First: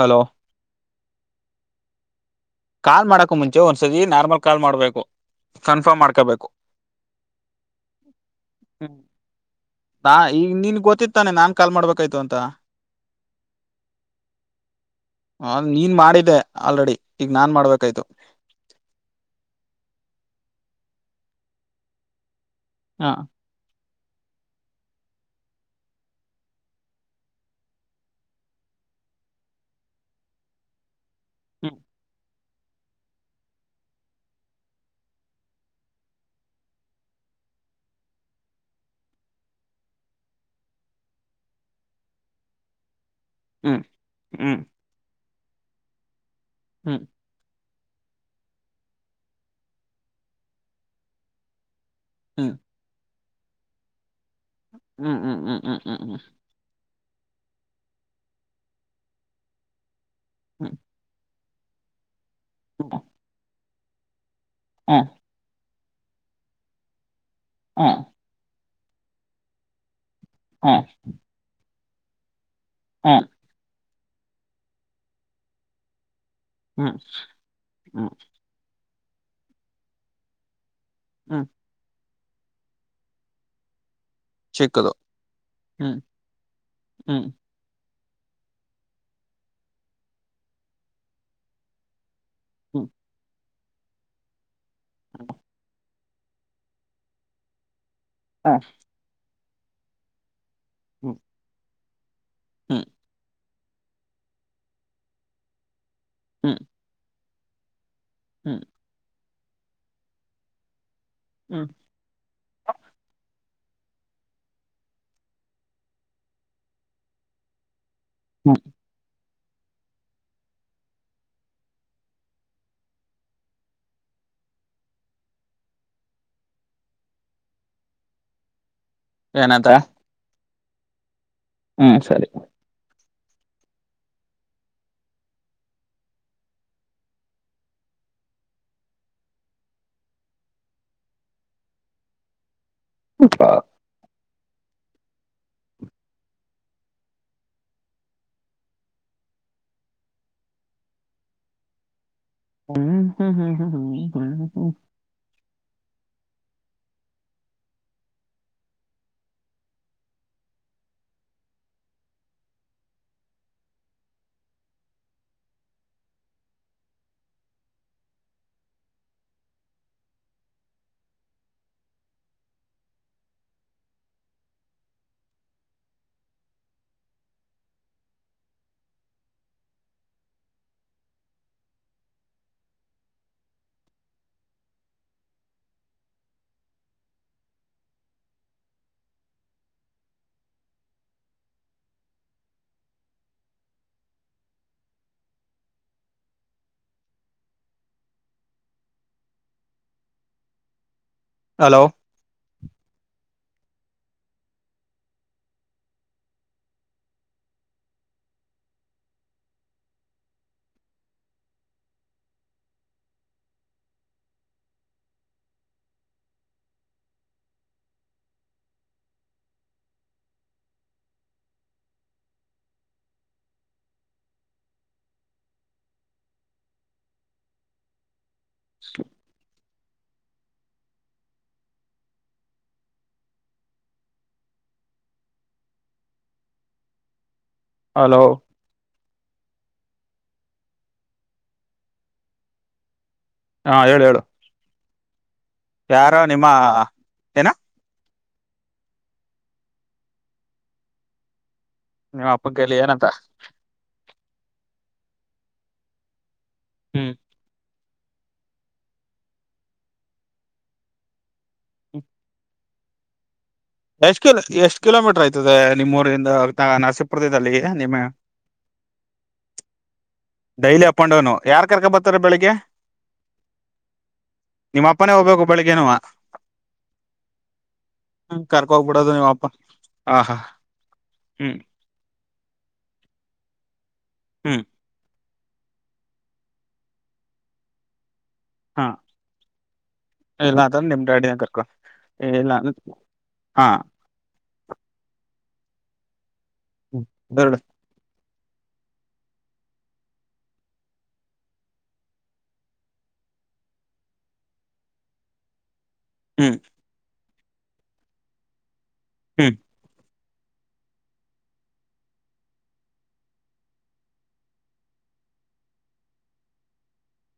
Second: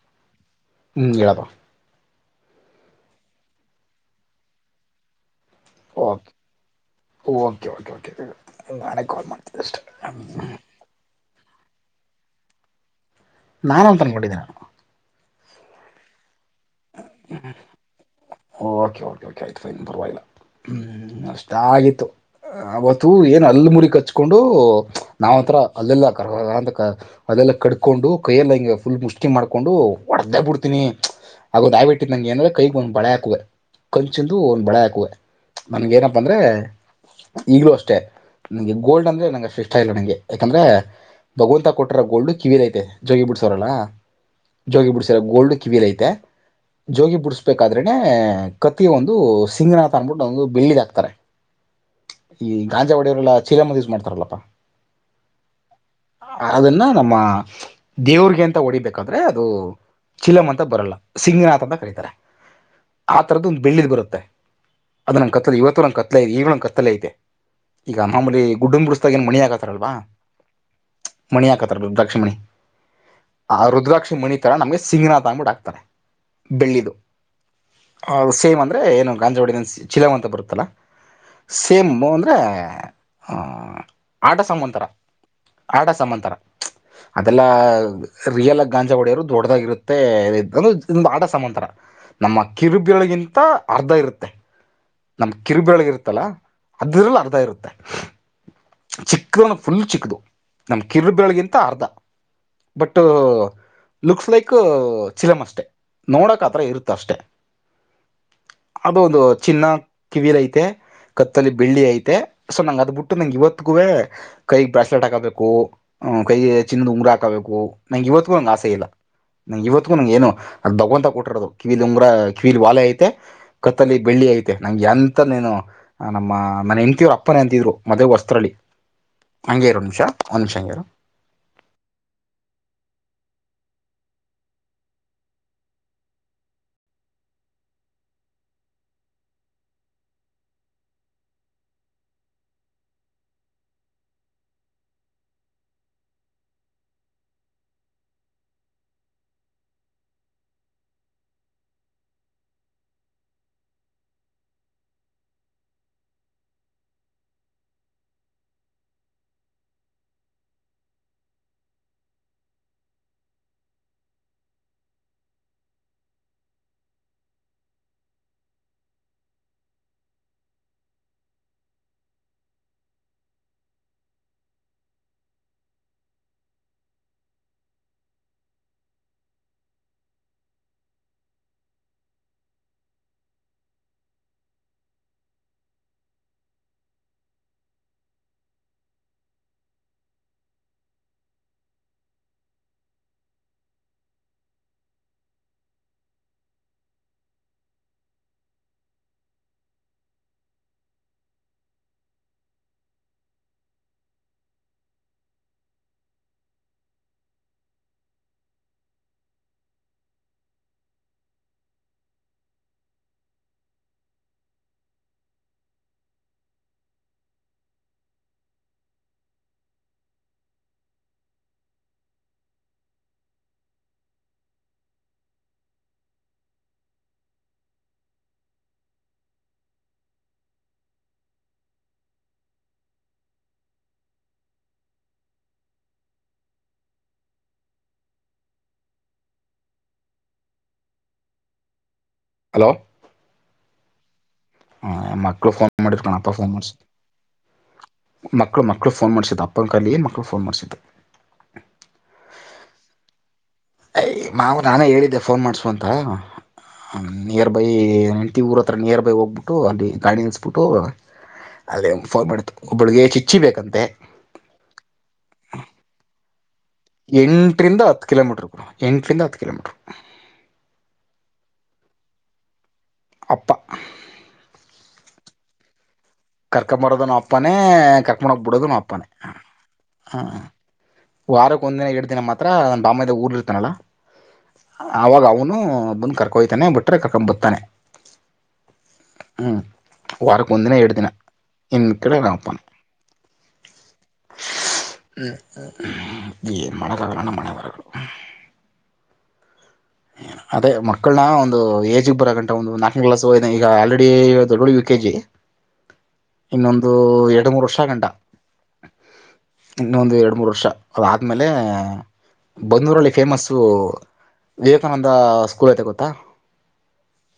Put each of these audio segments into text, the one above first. Hello ಹ್ಮ್ ಎಡದ call ಮಾಡಕ ಮುಂಚೆ ಒಂದ್ಸತಿ ನಾರ್ಮಲ್ ಕಾಲ್ ಮಾಡ್ಬೇಕು ಕನ್ಫರ್ಮ್ ಓಕೆ ಮಾಡ್ಕೋಬೇಕು ಓಕೆ ಕೆ ಕ ನಾನೇ ಕಾಲ್ ಮಾಡ್ತಿದ್ದಷ್ಟ ನಾ ಈಗ ನಿನ್ ಗೊತ್ತಿತ್ತಾನೆ ನಾನ್ ಕಾಲ್ ಮಾಡ್ಬೇಕಾಯ್ತು ಅಂತ ನಾನಂತ ತನ್ಕೊಂಡಿದ್ದೀನಾನು ಹ ನೀನ್ ಮಾಡಿದೆೆ ಆಲ್ರೆಡಿ ಈಗ ನಾನ್ ಮಾಡ್ಬೇಕಾಯ್ತು ಓಕೆ ಓಕೆ ಆಯ್ತು ಫೈನ್ ಪರ್ವಾಗಿಲ್ಲ ಹ್ಮ್ ಅಷ್ಟ ಆಗತ್ತು ಅವತ್ತು ಹ ಏನು ಅಲ್ಲಿ ಮುರಿ ಕಚ್ಚು ೊಂಡು ನಾವ್ಂತತ್ರ ಅಲ್ಲಲ್ಲ ಅಲ್ಲಲ್ಲ ಕಕೊಂಡು ಕೈಯೆಲ್ಲ ಹ ಫುಲ್ ಮು ಿ ಮಾಡಕೊಂಡು ಹೊಡ್ದೇ ಬಿಡ್ತಿನನಿ ಹಾಗದು ಹ್ಮ್ ದಯವಿಟ್ಟು ನಂಗೆ ಏಂದ್ರೆ ಕೈಗ ಒಂದು ಬಳೆ ಹ ಕಂಚಿಂದು ಒಂದು ಬಳೆ ಹಾಕುವೆ ನನ್ಗ ಏನಪ್ಪ ಅಂದ್ರೆ ಈಗ್ಲೂ ಅಷ್ಟೆ ನಂಗೆ ಗೋಲ್ಡ್ ಅಂದ್ರೆ ನಂಗೆ ಅಷ್ಟು ಇಷ್ಟ ಇಲ್ಲ ನಂಗೆ ಯಾಕಂದ್ರೆ ಭಗವಂತ ಕೊಟ್ರ ಗೋಲ್ಡ್ ಕಿವಿಐತೆ ಜೋಗಿ ಬಿಡ್ಸೋರಲ್ಲ ಹ್ಮ್ ಹ್ಮ್ ಜೋಗಿ ಬಿಡ್ಸರ ಗೋಲ್ಡ್ ಕಿವಿಲ್ ಐತೆ ಹ್ಮ್ ಜೋಗಿ ಬಿಡ್ಸ್ಬೇಕಾದ್ರೆ ಕತ್ತಗೆ ಒಂದು ಸಿಂಗನಂತ ಅನ್ಬಿಟ್ಟು ಒಂದು ಬೆಳ್ಳಿದ್ ಹಾಕ್ತಾರೆ ಈ ಹ್ಮ್ ಗಾಂಜಾ ಒಡೆಯವರೆಲ್ಲಾ ಚೀರಮ್ಮದ ಯೂಸ್ ಮಾಡ್ತಾರಲ್ಲಪ್ಪಾ ಹ್ಮ್ ಹ್ಮ್ ಹ್ಮ್ ಹ್ಮ್ ಹ್ಮ್ ಹ್ಮ್ ಅದನ್ನ ನಮ್ಮ ದೇವ್ರಗೆ ಅಂತ ಹೊಡಿಬೇಕಾದ್ರೆ ಅದು ಚಿಲಂ ಅಂತ ಬರಲ್ಲ ಸಿಂಗನಾಥ ತಂತ ಕರೀತಾರೆ ಹ್ಮ್ ಹ್ಮ್ ಹ್ಮ್ ಆ ತರದು ಒಂದ್ ಬೆಳ್ಳಿದ್ ಬರುತ್ತೆ ಅದು ನಂಗೆ ಕತ್ತಲ ಇವತ್ತು ನಂಗೆ ಕತ್ಲಐತೆ ಈವ ನಂಗಗೆ ಕತ್ತಲ ಐತೆ ಈಗ ಮಾಮಲಿ ಗುಡ್ಡ ಬಡಿಸ್ದಾಗ ಏನ್ ಮನಿ ಆಗತಾರಲ್ವಾ ಹಾ ರುದ್ರಾಕ್ಷಿಮಣಿ ಆ ರುದ್ರಾಕ್ಷಿಮಣಿ ತರ ನಮ್ಗೆ ಸಿಂಗನಾಥ ಅಬಿಟ್ಟ ಹಾಕ್ತಾರೆ ಹ್ಮ್ ಹ್ಮ್ ಹೌದು ಸೇಮ್ ಅಂದ್ರೆ ಏನು ಗಾಂಜವಾಡ ಚಲಂ ಅಂತ ಬರುತ್ತಲ್ಲ ಹ್ಮ್ ಸೇಮ್ ಹ್ಮ ಆಟ ಸಾಮಾಂತರ ಚಿಕ್ಕದು ಆಟ ಹ್ಮ್ ಸಮಾಮಾಂತರ ಹ್ಮ್ ಅದೆಲ್ಲ ರಿಯಲ್ ಆ ಗಾಂಜಾ ಹೊಡೆಯೋರು ದೊಡ್ಡದಾಗಿರುತ್ತೆಂದು ಆಟ ಸಮಾಂತರ ನಮ್ಮ ಹ್ಮ್ ಕಿರುಬಿಳಿಗಿಂತ ಅರ್ಧ ಇರುತ್ತೆ ನಮ್ ಕಿರುಬಿಳಗ ಇರುತ್ತೆ ಲ್ಲ ಅದ್ರಲ್ಲಿ ಅರ್ಧ ಇರುತ್ತೆ ಹ್ಮ್ ಚಿಕ್ಕದು ಫುಲ್ ಚಿಕ್ಕದು ನಮ್ಮ ಕಿರು ಬೆಳಗಿಂತ ಅರ್ಧ ಹ್ಮ್ ಬಟ್ ಲುಕ್ಸ್ ಲೈಕ್ ಚಿಲಮ್ ಅಷ್ಟೆ ಹ್ಮ್ ಹ್ಮ್ ನೋಡಕ್ತ್ರ ಇರುತ್ತ ಅಷ್ಟೆ ಹ್ಮ್ ಅದು ಒಂದು ಚಿನ್ನ ಕಿವಿಲ ಐತೆ ಕತ್ತಲ್ಲಿ ಬೆಳ್ಳಿ ಐತೆ ಸೊ ನಂಗೆ ಅದು ಬಿಟ್ಟು ನಂಗೆ ಇವತ್ತು ತ್ಗುವೆ ಕೈಗೆ ಬ್ರಸ್ಲೇಟ್ ಹಾಕಬೇಕು ಕೈಗೆ ಚಿನ್ನದ್ ಉಂಗರ ಹಾಕಬೇಕು ನಂಗೆ ಇವತ್ತುಗೂ ಒಂಗೆ ಹ್ಮ್ ಆಸೆ ಇಲ್ಲ ನಂ ಇವತ್ಗೂ ನಂ ಏನು ಅ ದಗೋಂತ ಕೊಟ್ಟಿರೋದು ಕಿವಿಲಿ ಉಂಗ್ರ ಕಿವಿಲಿ ವಾಲೆ ಐತೆ ಕತ್ತಲ್ಲಿ ಬೆಳ್ಳಿ ಐತೆ ನಂಗೆ ಎಂತನು ನಮ್ಮ ನನ ಎಂತವ್ರು ಅಪ್ಪನ ಎಂತಿದ್ರು ಮದ್ ಹೊಸ್ಲ್ಲಿ ಹಂಗಗೆರೋ ನಿಮಿಷ ಒಂದ್ ನಿಮಿಷ ಹಂಗಗೆರು ಹ್ಮ ಸರಿ ಅಪ್ಪ ಹ್ಮ್ ಹ್ಮ್ ಹ್ಮ್ ಹ್ಮ ಹ್ಮ ಹ್ಮ ಹ್ಮ ಹಲೋ [inaudible] ಹಲೋ ಹಲೋ ಹಾ ಹೇಳ ಹೇಳು ಹಾ ಮಕ್ಳು ಫೋನ್ ಮಾಡಿರ್ಕಣ ಯಾರೋ ಅಪ್ಪ ನಿಮ್ಮ ಫೋನ್ ಮಾಡಸ ಏನ ಮಕ್ಳು ಮಕ್ಳು ಫೋನ್ ಮಾಡ್ಸಿದ್ದ ಅಪ್ಪನ ಕಲ್ಲಿ ಮಕ್ಳು ಫೋನ್ ಮಾಡ್ಸಿದ್ದ ನಿಮ್ಮ ಅಪ್ಪಕ್ಕಲ್ಲಿ ಏನಂತ ಅಯ ಮಾವು ನಾನೇ ಹೇಳಿದ್ದೆ ಫೋನ್ ಮಾಡ್ಸ ಅಂತ ಹ್ಮ್ ನಿಯರ್ಬೈ ಹೆಂಡತಿ ಊರ ಹತ್ರ ನಿಯರ್ ಬೈ ಹೋಗ್ಬಿಟ್ಟು ಅಲ್ಲಿ ಗಾಡಿನಿಸಸ್ಬಿಟ್ಟು ಅದೇ ಫೋನ್ ಮಾಡತು ಒಬ್ಬಳಿಗೆ ಚಿ ಎಷ್ಟ ಎಷ್ಟ ಕಿಲೋಮೀಟರ್ ಆಯ್ತದೆ ನಿಮ್ಮ ಊರಿಂದ ನರಸೀಪುರದಿಂದ ಅಲ್ಲಿಗೆ ಎಂಟರಿಂದ ಹತ್ತು ಕಿಲೋಮೀಟರ್ ಬಡ ಎಂಟರಿಂದ ಹತ್ತು kilometre daily up and down ಯಾರ್ ಕರ್ಕ ಬರ್ತಾರೆ ಬೆಳಗ್ಗೆ [unintelligible] ಅಪ್ಪ [unintelligible] ನಿಮ್ಮ ಅಪ್ಪನೇ ಹೋಗ್ಬೇಕು ಬೆಳಿಗ್ಗೆನುವ [unintelligible] ಕರ್ಕ ಬರೋದ ನ ಅಪಾನೆ ಕರ್ಕ ಮಾಡಕ್ ಬಿಡೋದನು ಅಪಾನೆ ಹೋಗ್ಬಿಡೋದು ನಿಮ್ಮ ಅಪ್ಪ ಹ ಆ ಹಾ [unintelligible] ಹ್ಮ್ ವಾರಕ್ ಒಂದ ದಿನ ಎಏಡ್ ದಿನ ಮಾತ್ರ ನನ್ನ ಬಾಮದ ಊರ್ಲಿ ಇರ್ತಾನಲ್ಲ ಹ್ಮ್ ಅವಾಗ ಅವನು [unintelligible] ಬಂದ್ ಕರ್ಕೋಯ್ತಾನೆ ಬಿಟ್ರೆ ಕರ್ಕೊಂಡ್ ಬತಾನೆ ಹಾ [unintelligible] ಹ್ಮ್ ವರಕ್ಕ ಇಲ್ಲ ಒಂದಿನ ಅಂತಂದ್ರೆ ನಿಮ್ ಎಡ್ತಿನ ಡ್ಯಾಡಿನ ಕರ್ಕೊ ಇ ಕಡೆ ಇಲ್ಲ ನಪ್ಪಾನ [unintelligible] ಅಂದ್ರ ಹಾ [unintelligible] ಹ್ಮ್ನ್ ಮಳೆಗಾಗಣ ಮನೆ ಬೆರಡು ಬರ [unintelligible] [unintelligible] ಅದೇ ಮಕ್ಕಳನ ಒಂದು ಏಜ್ಗೆ ಬರ ಗಂಂತ ಒಂದು ನಾಲ್ಕನೇ ಕ್ಲಾಸ್ ಹೋಗ ಈಗ ಆಲ್ರೆಡಿ ದೊಡ್ಡ ಯು ಕೆ ಜಿ [unintelligible] [unintelligible] ಹ್ಮ್ ಇನ್ನೊಂದು ಎರಡು ಮೂರು ವರ್ಷ ಗಂಟ ಹ್ಮ್ ಇನ್ನೊಂದು ಎರಡು [unintelligible] ಮೂರು ವರ್ಷ ಅದಾದಮೇಲೆ ಬಂದೂರಲ್ಲಿ ಫೇಮಸ್ಸು [unintelligible] ವಿವೇಕಾನಂದ ಸ್ಕೂಲ್ ಐತೆ ಗೊತ್ತಾ [unintelligible]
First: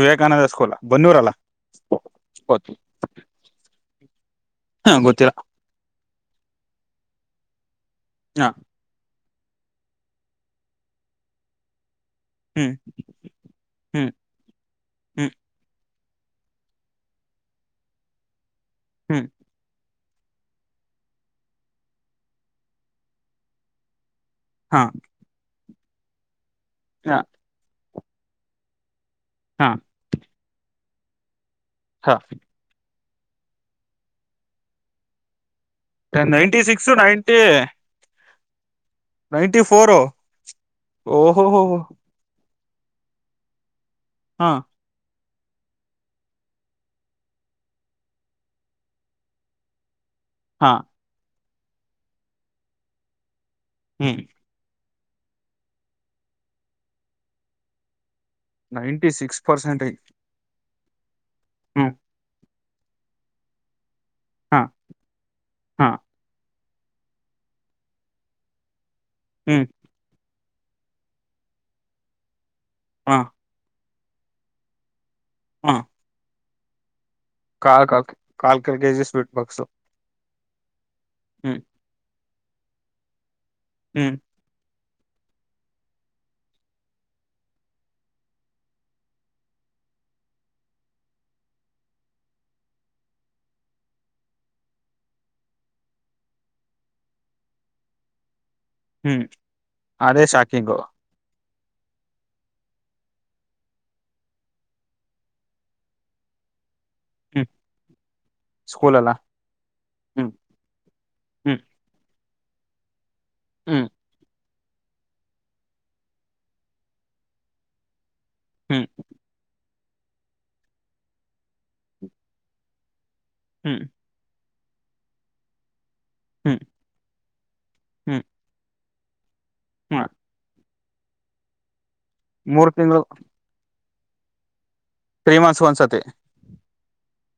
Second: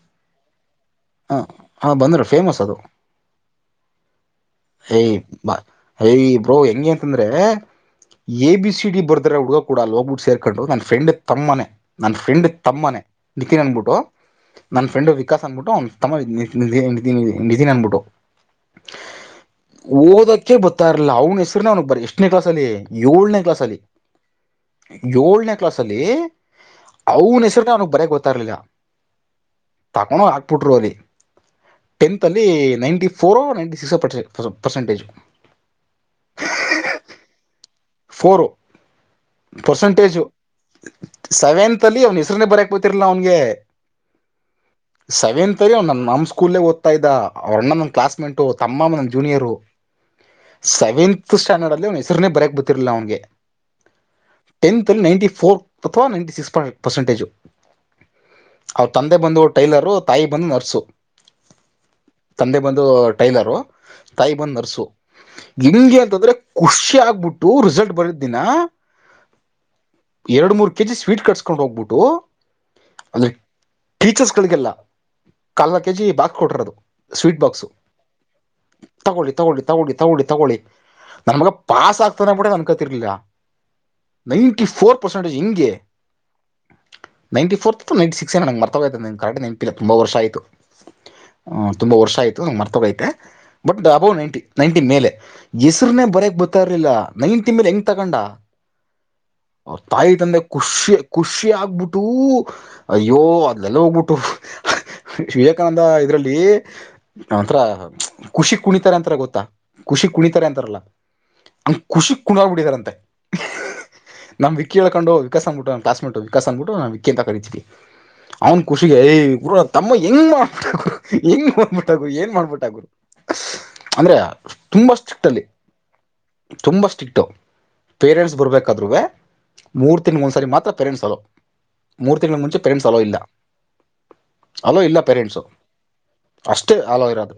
ವಿವೇಕಾನಂದ ಸ್ಕೂಲ್ ಬನ್ನೂರಲ್ಲ ಹ ಹಾ ಬಂದ್ರೀ ಫೇಮಸ್ ಗೊತ್ತು ಅದು [unintelligible] ಹಾ ಯ ಗೊತ್ತಿಲ್ಲ ಬ ಯ ಬ್ರೋ ಹೆಂಗೆ ಅಂತಂದ್ರೆ ಹಾ ಎ ಬಿ ಸಿ ಡಿ ಬರ್ತ [unintelligible] ಹುಡುಕ ಕಡ ಅ ಹೋಗ್ಬಿು ಸೇರ್ಕೊಂಡ್ ನನ್ ಫ್ರೆಂಡ್ ತಮ್ಮನನೆ [unintelligible] ನನ್ನ ಫ್ರೆಂಡ್ ಹ್ಮ್ ತಮ್ಮನನೆ ನಿಖಿನ್ ಅಂದಬಿಟ್ಟು ಹ್ಮ್ ನನ್ನ ಫ್ರೆಂಡ್ ಹ್ಮ್ ವಿಕಾಸ್ ಅನ್ಬಿಟ್ಟು ಅವ [unintelligible] ತಮ್ಮ ನಿಧನ್ನ್ಬುಟ್ಟು [unintelligible] ಹ್ಮ್ ಓದಕ್ಕೆ ಬೊತ್ತಾ ಇಲಿಲ್ಲ ಅವ್ನ ಹೆಸ್ರುನ ಅವನಿಗೆ ಬರ ಎಷ್ಟನೇ ಕ್ಲಾಸಸಲ್ಲಿ ಏಳನೇ ಕ್ಲಾಸಲ್ಲಿ ಹಾ [unintelligible] ಏಳನೇ ಕ್ಲಾಸ್ ಅಲ್ಲಿ ಅವನ ಹೆಸರು ಅವ [unintelligible] ಬರೇ ಗೊತ್ತರ್ಲಿಲ್ಲ [unintelligible] ಹಾ ತಕೊಂಡ ಹಾಕ್ಬಿಟ್ರು ಅಲ್ಲಿ ಹಾ ಟೆಂತ್ಲನೈಂಟಿ four ninety six per percentage [unintelligible] ninety six to ninety [unintelligible] four percentage ಓಹೋ ಹೋ ಸೆವೆಂತ್ ಅಲ್ಲಿ ಅವನ ಹೆಸ್ರನ್ನ ಬರ [unintelligible] ಬರ್ತಿರಲಿಲ್ಲ [unintelligible] ಅವನ್ಗೆ ಹಾ [unintelligible] ಸೆವೆನ್ತ್ರಿ ಅವ್ ನಮ್ಮ ಸ್ಕೂಲ್ಲೇ ಓದ್ತಾ ಇದ್ದ ಅವ್ರ ಅಣ್ಣ ನನ್ನ ಕ್ಲಾಸ್ ಮೇಟು ತಮ್ಮ ಅಮ್ಮ ನನ್ನ ಜೂನಿಯರು ಹಾ [unintelligible] ಸೆವೆಂತ್ ಸ್ಟ್ಯಾಂಡರ್ಡ್ ಅಲ್ಲಿ ಅವ್ನ ಹೆಸರುನೇ ಬರಕ್ ಗೊತ್ತಿರ್ಲ ಅವ್ನಿಗೆ [unintelligible] ಹ್ಮ್ [unintelligible] ಇಲ್ಲಿ ನೈಂಟಿ ಫೋರ್ ಅಥವಾ ನೈಂಟಿ ಸಿಕ್ಸ್ ಪರ್ಸೆಂಟೇಜು [unintelligible] ಅವ್ರ ನೈಂಟಿ ತಂದೆ ಬಂದು ಸಿಕ್ಸ್ ಟೈಲರು ತಾಯಿ ಬಂದು ನರ್ಸು [unintelligible] ಹ್ಮ [unintelligible] ತಂದೆ ಬಂದು ಟೈಲರು ತಾಯಿ ಬಂದು ಹಾ ನರ್ಸು ಹಾ ಹಂಗೆ ಅಂತಂದ್ರೆ [unintelligible] ಖುಷಿ ಆಗ್ಬಿಟ್ಟು ರಿಸಲ್ಟ್ ಬರಿದ್ದ ದಿನ [unintelligible] ಹ್ಮ್ [unintelligible] ಎರಡು ಮೂರು ಕೆ ಜಿ ಸ್ವೀಟ್ ಕಟ್ಸಕೊಂಡು ಹೋಗ್ಬಿಟ್ಟು ಹಾ ಅಂದರೆ ಟೀಚರ್ಸ್ಗಳಿಗೆಲ್ಲ [unintelligible] ಹಾ ಕಾಲ್ದ ಕೆಜಿ ಬಾಕ್ಸ್ ಕೊಟರದು ಸ್ವೀಟ್ ಬಾಕ್ಸು ಕಾಲ್ ಕಾಲ್ ಕಾಲ್ ಕಾಲ್ [unintelligible] ಕೆಜಿ ಸ್ವೀಟ್ ತಗೊಳ್ಳಿ ತಗೊಳ್ಳಿ ಬಾಕ್ಸು ತಗೊಳ್ಳಿ ತಗೊಳ್ಳಿ ತಗೊಳ್ಳಿ ನಮ್ಗ ಹ್ಮ್ ಪಾಸ್ ಆಗ್ [unintelligible] ಕೂಡ ನನ್ ಕತಿರ್ಲಿಲ್ಲ ಹ್ಮ್ ನೈನ್ಟಿ ಫೋರ್ ಪರ್ಸೆಂಟೇಜ್ ಹಿಂಗೆ [unintelligible] ninety fourth to ninety six ನನಗೆ ಮರ್ತವಿದ್ದ ನನ್ನ ಕರಟ ನನಪಿಲ್ಲ ತುಂಬ ವರ್ಷ ಆಯಿತು [unintelligible] ಹ ತುಂಬಾ ವರ್ಷ ಆಯ್ತು ಮರ್ತೋಗೈತೆ [unintelligible] ಬಟ್ ಅಬೌವ್ ನೈನ್ಟಿ ನೈಂಟಿ ಮೇಲೆ ಹೆಸರುನೆೇ ಬರಕ್ ಬರ್ತ್ತಾ ಇರ್ಲಿಲ್ಲ [unintelligible] ನೈನ್ ತಿಮ್ಮೇಲೆ ಹೆಂಗ್ ತಗೊಂಡ ಹ್ಮ್ ಅವ ತಾಯಿ ಅದೇ ತಂದೆ ಶಾಕಿಂಗು ಖುಷಿ ಖುಷಿಯ ಆ [unintelligible] ಹೋಗಬಿಟ್ಟು ಅಯ್ಯೋ ಅದಲೆಲ್ಲ ಹೋಗ್ಬಿಟ್ಟು [unintelligible] ವಿವೇಕಾನಂದ ಇದರಲ್ಲಿ [unintelligible] ಹ್ಮ್ ನಾಂತ್ರ ಖುಷಿ ಕುಣಿತಾರೆ ಸ್ಕೂಲಲ್ಲ ಅಂತಾರೆ ಗೊತ್ತಾ ಖುಷಿ ಹ್ಮ್ ಕುಣಿತಾರೆ ಅಂತಾರಲ್ಲ ಹ್ಮ್ ಅ [unintelligible] ಕುಣ್ದಡ್ ಬಿಡಿದಾರಂತೆ ಹ್ಮ್ [unintelligible] ನಮ್ಮ್ಿಕಕ್ಕ ಹೇಳಳ್ಕು ವಿಕಸ್ ಅ್ಬಿಟ್ಟು ಕಾಸ್ಿಟ್ಟು ವಿಕಾಸ್ ಅ್ಬಿು ನಾವು ವಿಕ್ಕ ಅಂತ ಕರಿೀತೀವಿ. ಅವ್ನ್ ಹ್ಮ್ ಖುಷಿಗೆ ಯ ತಮ್ಮ ಹೆಂಗ್ ಮಾಡ್ಬಿಟ್ಟಾಗರು ಹೆಂಗ್ ಮಾಡ್ಬಿಟ್ಟಾಗರು ಏನ್ ಮಾಡ್ಬಿಟ್ಟಾಗರು. ಹ್ಮ್ ಅಂದ್ರೆ ತುಂಬಾ ಸ್ಟ್ರಿಕ್ಟ್ ಅಲ್ಲಿ. ಹ್ಮ್ ತುಂಬ ಸ್ಟಿಕ್ಟು ಹ್ಮ್ ಪೇರೆಂಟ್ಸ್ ಬರಬೇಕಾದ್ರೂ. ಮೂರು ಹ್ಮ್ ತಿಂಗಳು ಒಂದ್ಸಾರಿ ಮಾತ್ರ ಪೇರೆಂಟ್ಸ್ ಅಲೋ ಮೂರು ತಿಂಗಳ ಮುಂಚೆ ಮೂರ್ ಪೇರೆಂಟ್ಸ್ ಹಲೋ ತಿಂಗಳು ಇಲ್ಲ. ಅಲೋ ಇಲ್ಲ ತ್ರೀ ಪೇರೆಂಟ್ಸು ಮಂತ್ಸ್ ಒಂದ್ಸತಿ ಅಷ್ಟ. ಅಷ್ಟೇ ಅಲೋ ಇರೋದು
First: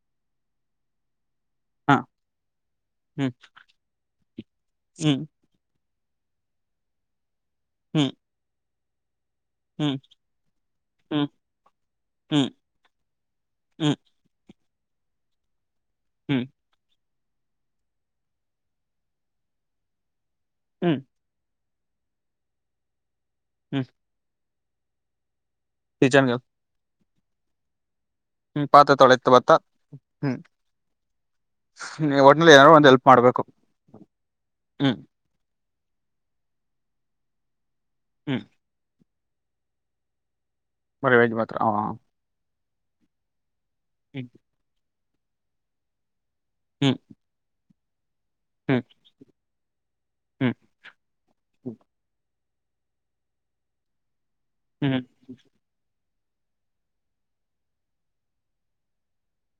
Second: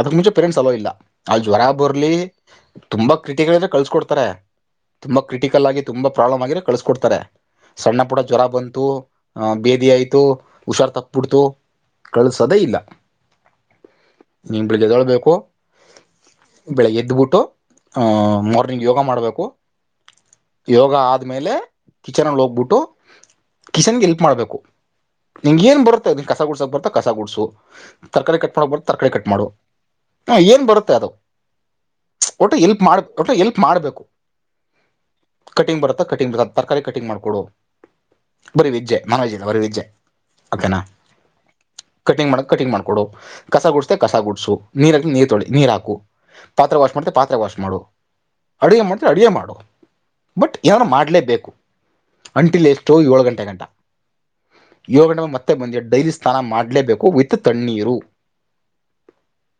ಅದಕ್ ಮುಂಚೆ ಪೇರೆಂಟ್ಸ್ ಹಲೋ ಇಲ್ಲ ಅಲ್ಲಿ ಜ್ವರ ಹಾ ಬರಲಿ. ತುಂಬಾ ಹ್ಮ್ ಕ್ರಿಟಿಕಲ್ ಅಂದ್ರೆ ಕಳ್ಸಕೊಡ್ತಾರೆ ತುಂಬಾ ಹ್ಮ್ ಕ್ರಿಟಿಕಲ್. ತುಂಬಾ ಪ್ರಾಬ್ಲಮ್ ಆಗಿರೆ ಕಳಸಕೊಡ್ತಾರೆ ಸಣ್ಣ ಹ್ಮ್ ಪುಡ ಜ್ವರ ಬಂತು. ಆ ಬೇದಿ ಹ್ಮ್ ಆಯ್ತು ಹುಷಾರ್ು ಹ್ಮ್ ತಪ್ಪಬಿಡ್ತು ಕಳ್ಸದೇ ಇಲ್ಲ. ಹ್ಮ. ನಿ ಬೆಳಿಗ್ಗೆ ಎದೊಳ್ಬೇಕು ಬೆಳಿಗ್ಗೆ ಎದ್ದ್ಬುಟ್ಟು. ಮಾರ್ನಿಂಗ್ ಯೋಗ ಮಾಡಬೇಕು ಯೋಗ ಹ್ಮ್ ಆದ್ಮೇಲೆ. ಕಿಚನ್ಲ್ಲಿ ಹೋಗ್ಬಿಟ್ಟು ಹ್ಮ್ ಕಿಚನ್ಗೆ ಎಲ್ಪ್ ಮಾಡ್ಬೇಕು. ನಿಂಗ ಏನ್ ಬರುತ್ತೆನ್ ಕಿಚನ್ಗೆ ಕಸ ಗುಡ್ಸಕ್ ಬರುತ್ತ ಕಸಗ ಗುಡ್ಸು. ತರಕಾರಿ ಕಟ್ ಹ್ಮ್ ಮಾಡೋ ಬರ ಪಾತ್ರೆ ತರಕಾರಿ ಕಟ್ ತೊಳೆತ ಮಾಡುವ ಬತ್ತ ಹ ಹ್ಮ್ ಏನು ಬರುತ್ತೆ ಅದು. ಒಟ್ನಲ್ಲಿ ಒಟ್ಟು ಏನಾದ್ರು ಎಲ್ಪ್ ಒಂದ್ ಮಾಡ ಹೆಲ್ಪ್ ಒಟ್ಟು ಮಾಡ್ಬೇಕು ಎಲ್ಪ್ ಮಾಡ್ಬೇಕು. ಹ್ಮ್ ಕಟಿಂಗ್ ಬರುತ್ತಾ ಕಟಿಂಗ್ ಬರುತ್ತ ತರಕಾರಿ ಕಟಿಂಗ್ ಮಾಡ್ಕೊಡು ಹ್ಮ್ ಬರೀ ವಜ್ಜೆ ನಾನ್ ವಜ್ ಇಲ್ಲ ಬರೀ ವಜ್್ಯೆ. ಓಕೆನಾ ಬರೀ ವೆಜ್ ಮಾತ್ರ ಕಟಿಂಗ್ ಮಾಡಕ್ ಕಟಿಂಗ್ ಮಾಡ್ಕ. ಕೊಡು ಕಸ ಗುಡಸ್ೆ ಕಸ ಹ್ಮ್ ಗುಡಸು ನೀರ್ ಹಾ ನೀರ್ ತೊಳಿ ನೀರ್ ಹಾಕು. ಪಾರೆ ವಾ್ ಹ್ಮ್ ಮಾಡತ ಪಾತ್ರೆ ವಾ್ ಮಾಡು. ಹ್ಮ್ ಅಡುಗೆ ಮಾಡಿದೆ ಅಡುಗೆ ಮಾಡುವ ಬಟ್ ಹ್ಮ್ ಏನಾರೂ ಮಾಡಲೇಬೇಕು. ಅಂಟಿಲ್ ಎಷ್ಟೋ ಏಳು ಗಂಟೆ ಗಂಟ ಹ್ಮ್ ಹ್ಮ್ ಏಳು ಗಂಟೆ ಮತ್ತೆ ಬಂದ ಡೈಲಿ. ಸ್ಥಾನ ಮಾಡಲೇಬೇಕು ವಿತ್ ತಣ್ಣೀರು.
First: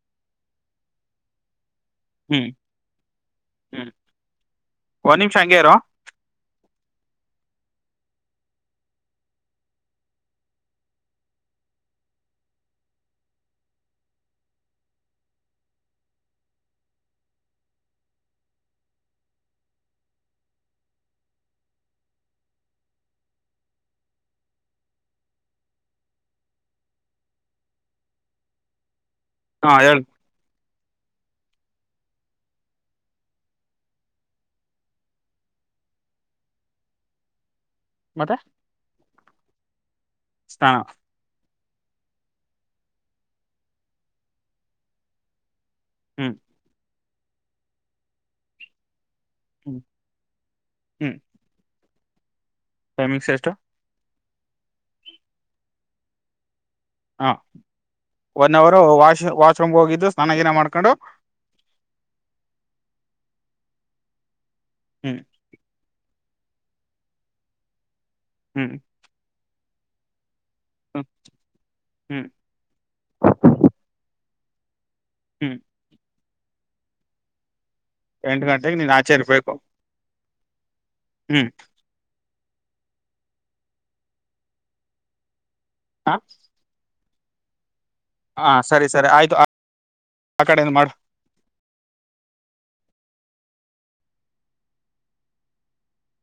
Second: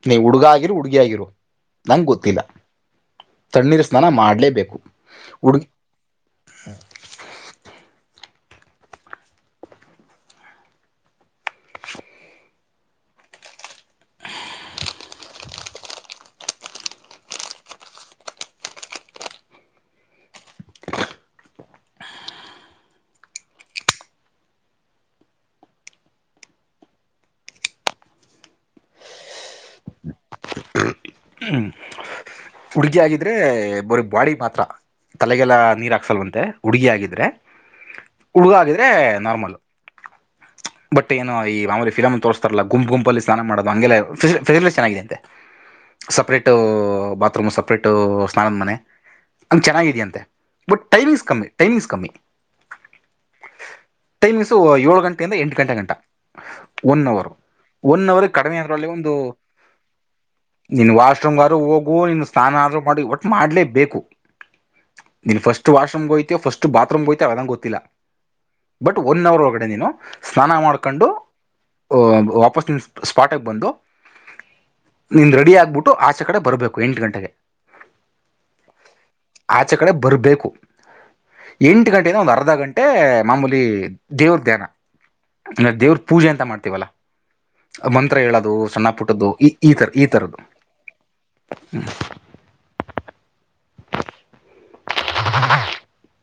ನೀ ಹುಡುಗ ಆಗಿರು ಹುಡ್ಗಿ ಆಗಿರು ನಂಗಗೆ ಗೊತ್ತಿಲ್ಲ. ಹ್ಮ್ ತಣ್ಣೀರು ಹ್ಮ್ ಸ್ನಾನ ಮಾಡಲೇಬೇಕು ಒಂದ್ ನಿಮಿಷ ಹಂಗೆ ಹುಡುಗಿ. ಇರು ಹಾ ಹೇಳು. ಹುಡ್ಗಿ ಆಗಿದ್ರೆ ಬರ ಬಾಡಿ ಮಾತ್ರ ತಲೆಗೆಲ್ಲ ನೀರ್ ಹಾಕ್ಸಲ್ವಂತೆ ಹುಡುಗಿ ಆಗಿದ್ರೆ. ಮತ್ತೆ ಹುಡುಗ ಆಗಿದ್ರೆ ನಾರ್ಮಲ್ ಸ್ನಾನ ಬಟ್ ಏನೋ ಈ. ್ರ ಫರ ತೋರ್ತಾರಲ್ಲ ಗುಂಪ್ ಗುಂಪ ಅ ಸ್ಾನ ಮಾಡುದು ಹಫಿಲಿಟ ಚನ್ನಾಗಿದೆಂತೆ. ಹ್ಮ್ ಸಪ್ರೇಟ್ ಬಾತ್ರೂಮ್ ಸಪ್ರೇಟ್ ಸ್ನಾನದ ಮನೆ. ಹಂಗಗೆ ಹ್ಮ್ ಚೆನ್ನಿದೆಯ ಅಂತೆ ಬಟ್ ಹ್ಮ್ ಟೈಮಿಂಗ್ಸ್ ಕಮ್ಮಿ ಟೈಮಿಂಗ್ಸ್ ಕಮ್ಮಿ. ಟೈಮಿಂಗ್ಸ್ ಎಷ್ಟು. ಟೈಮಿಂಗ್ಸು ಏಳು ಗಂಟೆಯಿಂದ ಎಂಟು ಗಂಟೆ ಗಂಟ ಒನ್ ಅವರು. ಹ ಒನ್ ಅವರ್ ಒನ್ ಕಡಿಮೆ ಆದ ಒಂದು ವಾಶ್ ವಾಶ್ರೂಮ್ ಹೋಗಿದ್ದು ಸ್ನಾನ ಗೀನ ನಿನ್ ಮಾಡ್ಕೊಂಡು ವಾಶ್ರೂಮ್ಾರು ಹೋಗುವ ನಿ ಸ್ನಾನ. ್ರೂ ಮಾಡಿ ಒಟ್ಟು ಮಾಡಲೇಬೇಕು ಹ್ಮ್ ನೀ ಫಸ್ಟ್ ವಾಷ ಹೋಯ್ತ. ಫಸ್ಟ್ ಬಾತ್ರೂಮ್ ಹೋಗ್ತ ಅವದಂಗಗೆ ಗೊತ್ತಿಲ್ಲ ಹ್ಮ್ ಬಟ್ ಒನ್ ಅವರ್ ಒಳಗಡೆ ನೀನು. ಸ್ನಾನ ಮಾಡ್ಕೊಂಡು ಹ್ಮ್ ಹ್ಮ್ ವಾಪಸ್ ನಿಮ್ಮ ಸ್ಪಾಟಿಗೆ ಬಂದು. ನಿಂದ ರೆಡಿ ಹ್ಮ್ ಆಗ್ಬಿಟ್ಟು ಆಚೆ ಕಡೆ ಬರ್ಬೇಕು ಎಂಟು ಗಂಟೆಗೆ. ಎಂಟು ಗಂಟೆಗೆ ನೀನ್ ಆಚೆ ಇರ್ಬೇಕು ಆಚೆ ಕಡೆ ಬರಬೇಕು ಹ್ಮ್ ಎಂಟು ಗಂಟೆಯಿಂದ ಒಂದು ಅರ. ಅರ್ಧ ಗಂಟೆ ಮಾಮೂಲಿ ದೇವ್ರ ಧ್ಯಾನ ಅಂದ ದೇವ್ರ ಪೂಜೆ ಅಂತ ಮಾಡ್ತೀವಲ್ಲ. ಮಂತ್ರ ಹ ಹೇಳೋದು ಸರಿ ಸಣ್ಣ ಸರಿ ಪುಟ್ಟದ್ದು ಆಯ್ತು ಆ ಈ ಈ ತರ ಈ ತರದ್ದು ಆ ಕಡೆಯಿಂದ ಮಾಡು ಹ್ಮ. ಹ.